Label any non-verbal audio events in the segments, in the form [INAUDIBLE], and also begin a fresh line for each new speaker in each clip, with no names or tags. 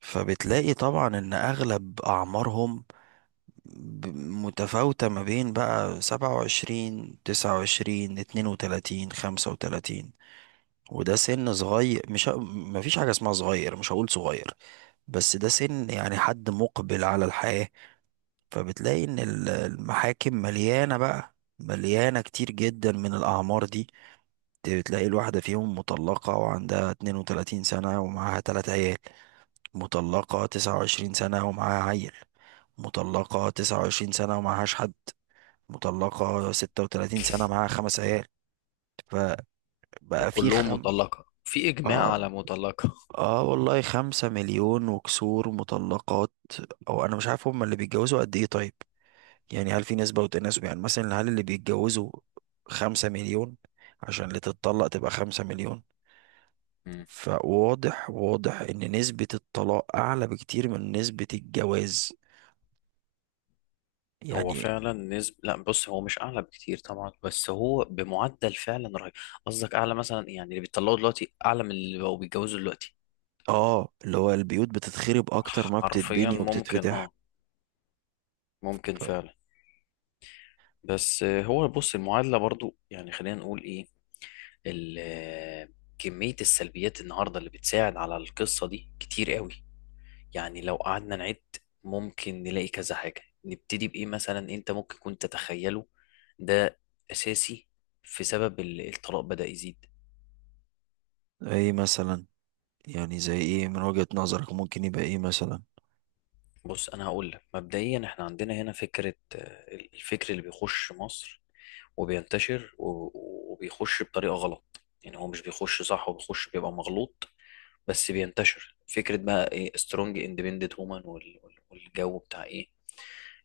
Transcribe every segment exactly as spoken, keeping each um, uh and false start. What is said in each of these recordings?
فبتلاقي طبعا ان اغلب اعمارهم ب- متفاوتة ما بين بقى سبعة وعشرين، تسعة وعشرين، اتنين وتلاتين، خمسة وتلاتين. وده سن صغير، مش ه- مفيش حاجة اسمها صغير، مش هقول صغير، بس ده سن يعني حد مقبل على الحياة. فبتلاقي ان ال- المحاكم مليانة، بقى مليانة كتير جدا من الأعمار دي. بتلاقي الواحدة فيهم مطلقة وعندها 32 سنة ومعاها تلات عيال، مطلقة تسعة وعشرين سنة ومعاها عيل، مطلقة تسعة وعشرين سنة ومعهاش حد، مطلقة ستة وتلاتين سنة معاها خمس عيال. فبقى في
وكلهم
خم
مطلقة، في إجماع
اه.
على مطلقة.
اه والله، خمسة مليون وكسور مطلقات. او انا مش عارف هما اللي بيتجوزوا قد ايه. طيب، يعني هل في نسبة وتناسب؟ يعني مثلا هل اللي بيتجوزوا خمسة مليون عشان اللي تتطلق تبقى خمسة مليون؟
مم.
فواضح، واضح ان نسبة الطلاق اعلى بكتير من نسبة الجواز
هو
يعني.
فعلا نسب، لا بص هو مش أعلى بكتير طبعا، بس هو بمعدل فعلا رهيب. قصدك أعلى مثلا، يعني اللي بيطلقوا دلوقتي أعلى من اللي بقوا بيتجوزوا دلوقتي.
اه، اللي هو البيوت بتتخرب اكتر ما
حرفيا
بتتبني
ممكن،
وبتتفتح.
اه. ممكن
ف-
فعلا. بس آه، هو بص، المعادلة برضو يعني خلينا نقول ايه. ال- آه، كمية السلبيات النهاردة اللي بتساعد على القصة دي كتير قوي. يعني لو قعدنا نعد، ممكن نلاقي كذا حاجة. نبتدي بإيه مثلا؟ أنت ممكن كنت تتخيله ده أساسي في سبب ال- الطلاق بدأ يزيد.
ايه مثلا؟ يعني زي ايه من وجهة نظرك ممكن يبقى ايه مثلا؟
بص، أنا هقول لك مبدئيا، إحنا عندنا هنا فكرة. آه، الفكر اللي بيخش مصر وبينتشر، و- وبيخش بطريقة غلط، يعني هو مش بيخش صح، هو بيخش بيبقى مغلوط، بس بينتشر. فكرة بقى إيه؟ سترونج اندبندنت وومن، والجو بتاع إيه.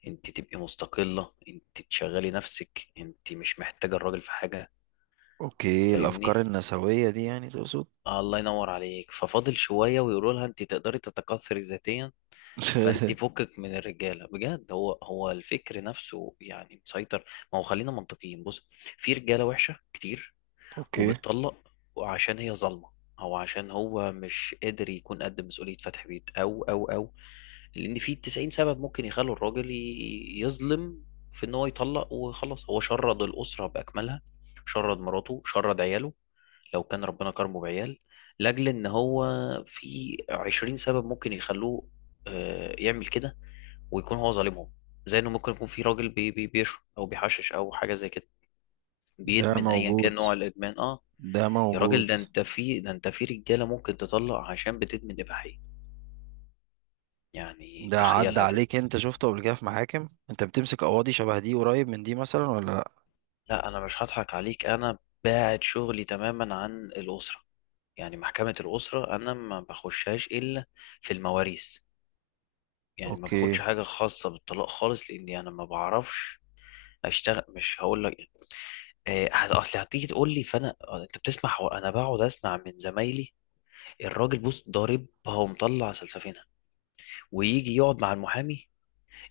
انت تبقي مستقلة، انت تشغلي نفسك، انت مش محتاجة الراجل في حاجة.
اوكي،
فاهمني؟
الافكار النسوية دي يعني تقصد؟
آه، الله ينور عليك. ففاضل شوية ويقولوا لها انت تقدري تتكاثري ذاتيا، فانت
[LAUGHS]
فكك من الرجالة بجد. هو هو الفكر نفسه يعني مسيطر. ما هو خلينا منطقيين، بص، في رجالة وحشة كتير
اوكي.
وبتطلق، وعشان هي ظالمة، او عشان هو مش قادر يكون قد مسؤولية فتح بيت، او او او. لان في تسعين سبب ممكن يخلوا الراجل ي- يظلم، في ان هو يطلق وخلاص. هو شرد الاسره باكملها، شرد مراته، شرد عياله، لو كان ربنا كرمه بعيال. لاجل ان هو، في عشرين سبب ممكن يخلوه آه، يعمل كده، ويكون هو ظالمهم. زي انه ممكن يكون في راجل بي بي بيشرب او بيحشش او حاجه زي كده،
ده
بيدمن، ايا كان
موجود،
نوع الادمان، اه.
ده
يا راجل،
موجود.
ده انت في ده انت في رجاله ممكن تطلق عشان بتدمن اباحيه، يعني
ده عدى
تخيلها كده.
عليك؟ انت شفته قبل كده في محاكم؟ انت بتمسك قواضي شبه دي، قريب من دي مثلا ولا لا؟
لا انا مش هضحك عليك، انا باعد شغلي تماما عن الاسره، يعني محكمه الاسره انا ما بخشهاش الا في المواريث. يعني ما
اوكي.
باخدش حاجه خاصه بالطلاق خالص، لاني انا ما بعرفش اشتغل. مش هقول لك، آه، هت- اصل هتيجي تقول لي، فانا آه، انت بتسمع. حو- انا بقعد اسمع من زمايلي، الراجل بص ضاربها ومطلع سلسفينها، ويجي يقعد مع المحامي،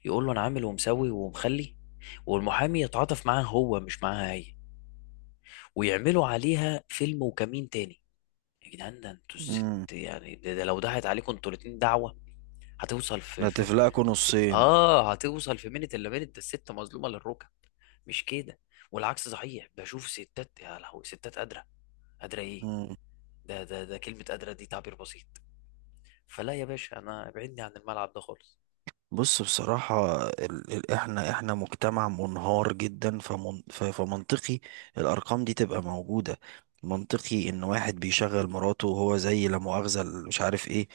يقول له انا عامل ومسوي ومخلي، والمحامي يتعاطف معاه هو، مش معاها هي، ويعملوا عليها فيلم وكمين تاني. يا جدعان، ده انتوا الست.
امم
يعني ده, ده لو ضاعت عليكم انتوا الاتنين دعوة، هتوصل في في
هتفلقكوا
في
نصين.
اه هتوصل في منت الا منت، ده الست مظلومة للركب، مش كده؟ والعكس صحيح، بشوف ستات يا لهوي، ستات قادرة. قادرة ايه! ده ده ده كلمة قادرة دي تعبير بسيط. فلا يا باشا، انا ابعدني عن الملعب ده خالص.
بص، بصراحة ال... ال... احنا احنا مجتمع منهار جدا، فمن... ف... فمنطقي الأرقام دي تبقى موجودة. منطقي إن واحد بيشغل مراته وهو زي لا مؤاخذة ال- مش عارف ايه،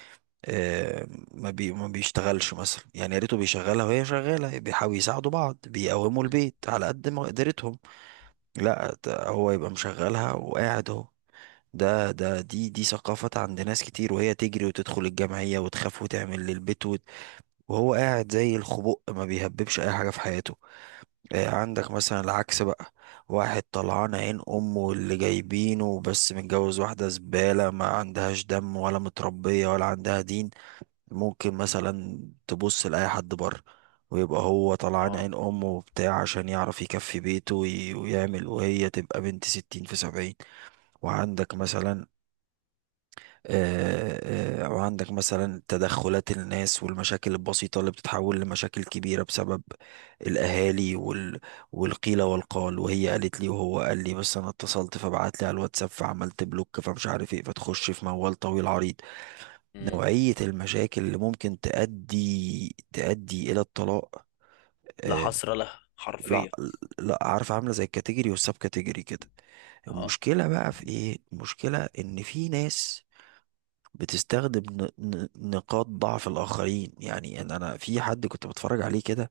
آه، ما بي ما بيشتغلش مثلا، يعني يا ريته بيشغلها وهي شغالة، بيحاولوا يساعدوا بعض بيقوموا
مم.
البيت على قد ما قدرتهم. لا، ده هو يبقى مشغلها وقاعد اهو. ده ده دي دي ثقافة عند ناس كتير، وهي تجري وتدخل الجمعية وتخاف وتعمل للبيت، وهو قاعد زي الخبق ما بيهببش اي حاجه في حياته. آه، عندك مثلا العكس بقى، واحد طلعان عين امه اللي جايبينه بس متجوز واحده زباله ما عندهاش دم ولا متربيه ولا عندها دين، ممكن مثلا تبص لاي حد بره. ويبقى هو طلعان
اه.
عين امه وبتاع عشان يعرف يكفي بيته وي- ويعمل، وهي تبقى بنت ستين في سبعين. وعندك مثلا، آه، آه، وعندك مثلا تدخلات الناس والمشاكل البسيطة اللي بتتحول لمشاكل كبيرة بسبب الأهالي وال... والقيل والقال، وهي قالت لي وهو قال لي، بس أنا اتصلت فبعت لي على الواتساب فعملت بلوك فمش عارف إيه، فتخش في موال طويل عريض.
مم.
نوعية المشاكل اللي ممكن تؤدي تؤدي إلى الطلاق،
لا
آه،
حصر لها
لا
حرفيا.
لا، عارف، عاملة زي الكاتيجوري والسب كاتيجوري كده.
اه.
المشكلة بقى في إيه؟ المشكلة إن في ناس بتستخدم ن- ن- نقاط ضعف الآخرين. يعني أنا أنا في حد كنت بتفرج عليه كده،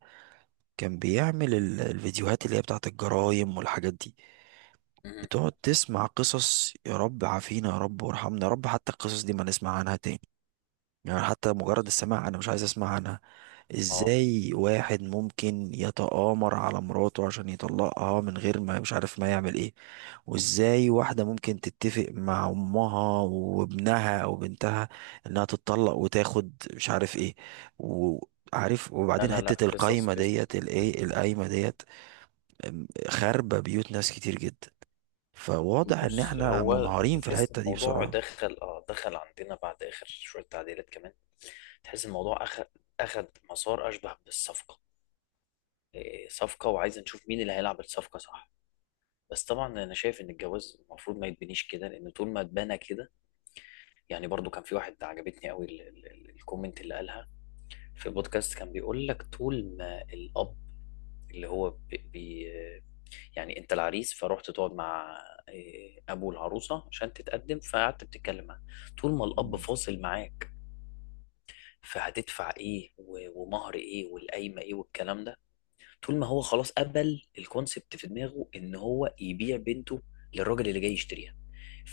كان بيعمل ال- الفيديوهات اللي هي بتاعت الجرايم والحاجات دي.
مم.
بتقعد تسمع قصص، يا رب عافينا يا رب وارحمنا يا رب حتى القصص دي ما نسمع عنها تاني. يعني حتى مجرد السماع انا مش عايز اسمع عنها.
اه.
ازاي واحد ممكن يتآمر على مراته عشان يطلقها من غير ما مش عارف ما يعمل ايه؟ وازاي واحدة ممكن تتفق مع امها وابنها او بنتها انها تتطلق وتاخد مش عارف ايه؟ وعارف؟
لا
وبعدين
لا لا،
حتة
قصص،
القايمة
قصص
ديت،
كتير.
الايه، القايمة ديت. أم، خاربة بيوت ناس كتير جدا. فواضح ان
بص،
احنا
هو انت
منهارين في
تحس ان
الحتة دي
الموضوع
بسرعة.
دخل اه دخل عندنا بعد اخر شويه تعديلات كمان. تحس الموضوع اخد اخد مسار اشبه بالصفقه. إيه، صفقه، وعايز نشوف مين اللي هيلعب الصفقه صح. بس طبعا انا شايف ان الجواز المفروض ما يتبنيش كده، لان طول ما اتبنى كده. يعني برضو كان في واحد عجبتني قوي ال- ال- ال- الكومنت اللي قالها في البودكاست. كان بيقول لك، طول ما الاب، اللي هو بي بي يعني انت العريس، فروحت تقعد مع إيه، ابو العروسه، عشان تتقدم، فقعدت بتتكلم معاه، طول ما الاب فاصل معاك فهتدفع ايه، و- ومهر ايه، والقايمه ايه، والكلام ده. طول ما هو خلاص قبل الكونسبت في دماغه ان هو يبيع بنته للراجل اللي جاي يشتريها،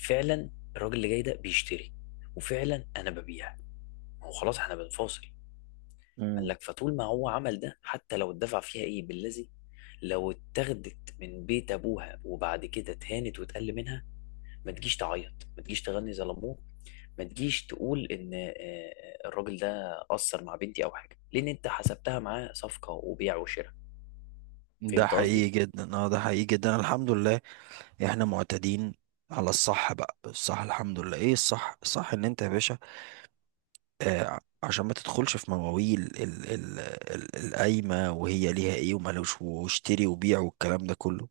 فعلا الراجل اللي جاي ده بيشتري، وفعلا انا ببيع. ما هو خلاص احنا بنفاصل. قال
مم.
لك، فطول ما هو عمل ده، حتى لو اتدفع فيها ايه بالذي، لو اتاخدت من بيت ابوها وبعد كده اتهانت واتقل منها، ما تجيش تعيط، ما تجيش تغني زي لموه، ما تجيش تقول ان آه، الراجل ده قصر مع بنتي او حاجه، لان انت حسبتها معاه صفقه وبيع وشراء.
ده
فهمت قصدي؟
حقيقي جدا، اه، ده حقيقي جدا، الحمد لله. احنا معتادين على الصح، بقى الصح الحمد لله. ايه الصح؟ الصح ان انت يا باشا، آه، عشان ما تدخلش في مواويل ال- ال- ال- القايمة وهي ليها ايه ومالوش واشتري وبيع والكلام ده كله،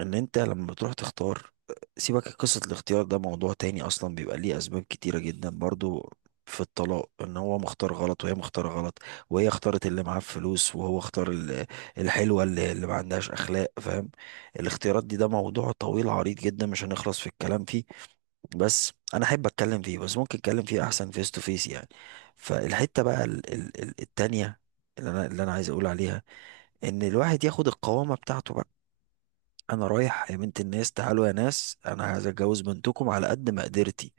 ان انت لما بتروح تختار، سيبك قصة الاختيار، ده موضوع تاني اصلا بيبقى ليه اسباب كتيرة جدا برضو في الطلاق، ان هو مختار غلط وهي مختارة غلط، وهي اختارت اللي معاه فلوس وهو اختار ال- الحلوة اللي, اللي ما عندهاش اخلاق، فاهم؟ الاختيارات دي ده موضوع طويل عريض جدا، مش هنخلص في الكلام فيه، بس انا احب اتكلم فيه، بس ممكن اتكلم فيه احسن فيس تو فيس يعني. فالحتة بقى ال- ال- ال- التانية، اللي انا اللي انا عايز اقول عليها، ان الواحد ياخد القوامة بتاعته بقى. انا رايح يا بنت الناس، تعالوا يا ناس، انا عايز اتجوز بنتكم على قد مقدرتي،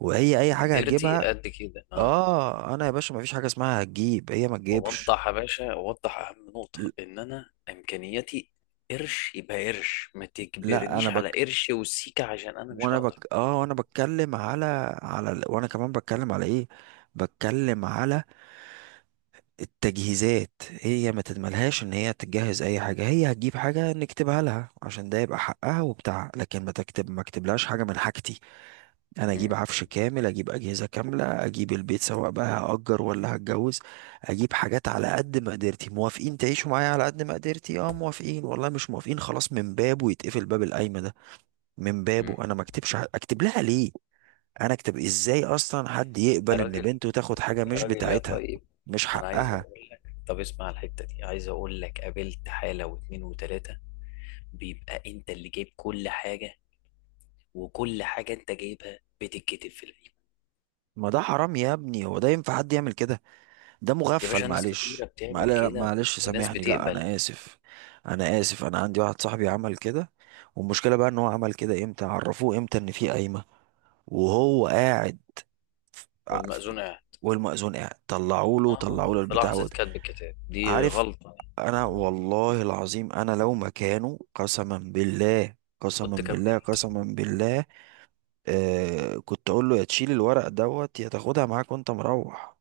وهي اي حاجه
مقدرتي
هتجيبها.
قد كده، اه.
اه، انا يا باشا ما فيش حاجه اسمها هتجيب، هي ما تجيبش.
ووضح يا باشا، ووضح اهم
ل-
نقطة، ان انا امكانياتي قرش يبقى قرش، ما
لا، انا
تجبرنيش على
بك،
قرش وسيكة عشان انا مش
وانا
هقدر.
بك، اه، وانا بتكلم على على ال- وانا كمان بتكلم على ايه، بتكلم على التجهيزات. هي ما تتملهاش ان هي تجهز اي حاجه، هي هتجيب حاجه نكتبها لها عشان ده يبقى حقها وبتاعها، لكن ما تكتب ما اكتبلهاش حاجه من حاجتي. انا اجيب
مم.
عفش كامل، اجيب اجهزه كامله، اجيب البيت سواء بقى هاجر ولا هتجوز، اجيب حاجات على قد مقدرتي. موافقين تعيشوا معايا على قد مقدرتي؟ اه موافقين، والله مش موافقين، خلاص من بابه يتقفل باب القايمه ده، من
مم.
بابه انا ما اكتبش. ح- اكتب لها ليه؟ انا اكتب ازاي اصلا؟ حد
يا
يقبل ان
راجل،
بنته تاخد حاجه
يا
مش
راجل يا
بتاعتها،
طيب،
مش
انا عايز
حقها؟
اقول لك. طب اسمع الحتة دي، عايز اقول لك قابلت حالة واتنين وتلاتة، بيبقى انت اللي جايب كل حاجة، وكل حاجة انت جايبها بتتكتب في العيب.
ما ده حرام يا ابني، هو ده ينفع حد يعمل كده؟ ده
يا
مغفل،
باشا، ناس كتيرة
معلش،
بتعمل
معل-
كده
معلش
وناس
سامحني، لا
بتقبل.
انا اسف. انا اسف، انا عندي واحد صاحبي عمل كده، والمشكله بقى ان هو عمل كده، امتى عرفوه؟ امتى ان في قايمه وهو قاعد؟ ف- ع- ف-
والمأذون قاعد.
والمأذون قاعد، طلعوا له
اه،
طلعوا له
في
البتاع
لحظة
وت-
كتب الكتاب دي
عارف.
غلطة.
انا والله العظيم، انا لو مكانه، قسما بالله، قسما
كنت
بالله،
كملت،
قسما بالله، آه كنت اقول له يا تشيل الورق دوت يا تاخدها معاك وانت مروح.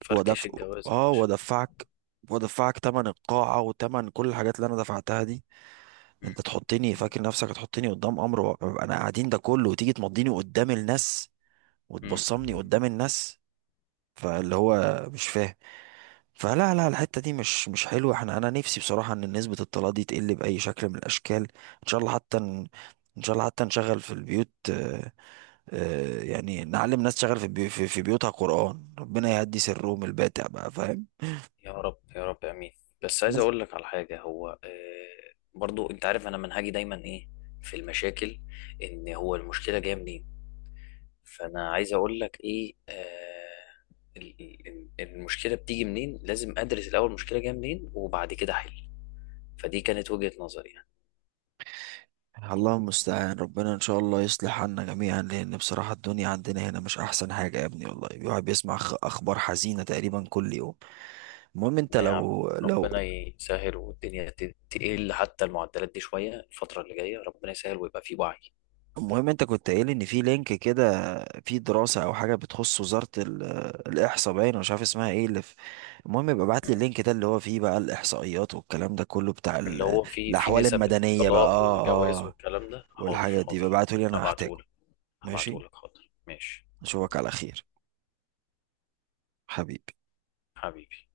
فركش
ودف
الجواز يا
اه،
باشا.
وادفعك وادفعك تمن القاعة وتمن كل الحاجات اللي انا دفعتها دي.
مم.
انت تحطني فاكر نفسك هتحطني قدام امر واقع؟ انا قاعدين ده كله وتيجي تمضيني قدام الناس
مم.
وتبصمني قدام الناس؟ فاللي هو مش فاهم. فلا لا، الحتة دي مش مش حلوة. احنا انا نفسي بصراحة ان نسبة الطلاق دي تقل بأي شكل من الاشكال. ان شاء الله حتى ن- ان شاء الله حتى نشغل في البيوت، آه، آه، يعني نعلم ناس تشغل في بيو- في في بيوتها قرآن. ربنا يهدي سرهم الباتع بقى، فاهم؟
يا رب، يا رب، امين. بس عايز اقول لك على حاجة، هو آه برضو انت عارف انا منهجي دايما ايه في المشاكل. ان هو المشكلة جاية منين، فانا عايز اقول لك ايه، آه ال- ال- المشكله بتيجي منين. لازم ادرس الاول المشكله جايه منين وبعد كده احل. فدي كانت وجهه نظري يعني.
الله المستعان، ربنا ان شاء الله يصلح عنا جميعا، لان بصراحة الدنيا عندنا هنا مش احسن حاجة يا ابني، والله الواحد بيسمع خ- اخبار حزينة تقريبا كل يوم. المهم انت
أنا يا عم،
لو لو.
ربنا يسهل والدنيا ت- تقل، حتى المعدلات دي شويه الفتره اللي جايه ربنا يسهل ويبقى في وعي.
المهم انت كنت قايل ان في لينك كده، في دراسة او حاجة بتخص وزارة ال- الاحصاء، باين أنا مش عارف اسمها ايه اللي في. المهم يبقى ابعت لي
مم.
اللينك ده اللي هو فيه بقى الاحصائيات والكلام ده كله بتاع
اللي
ال-
هو في في
الاحوال
نسب
المدنية بقى،
الطلاق
اه.
والجواز
اه،
والكلام ده، حاضر
والحاجات دي
حاضر.
ببعته لي انا هحتاجه.
هبعتهولك.
ماشي.
هبعتهولك حاضر، ماشي.
اشوفك على خير، حبيبي.
حبيبي.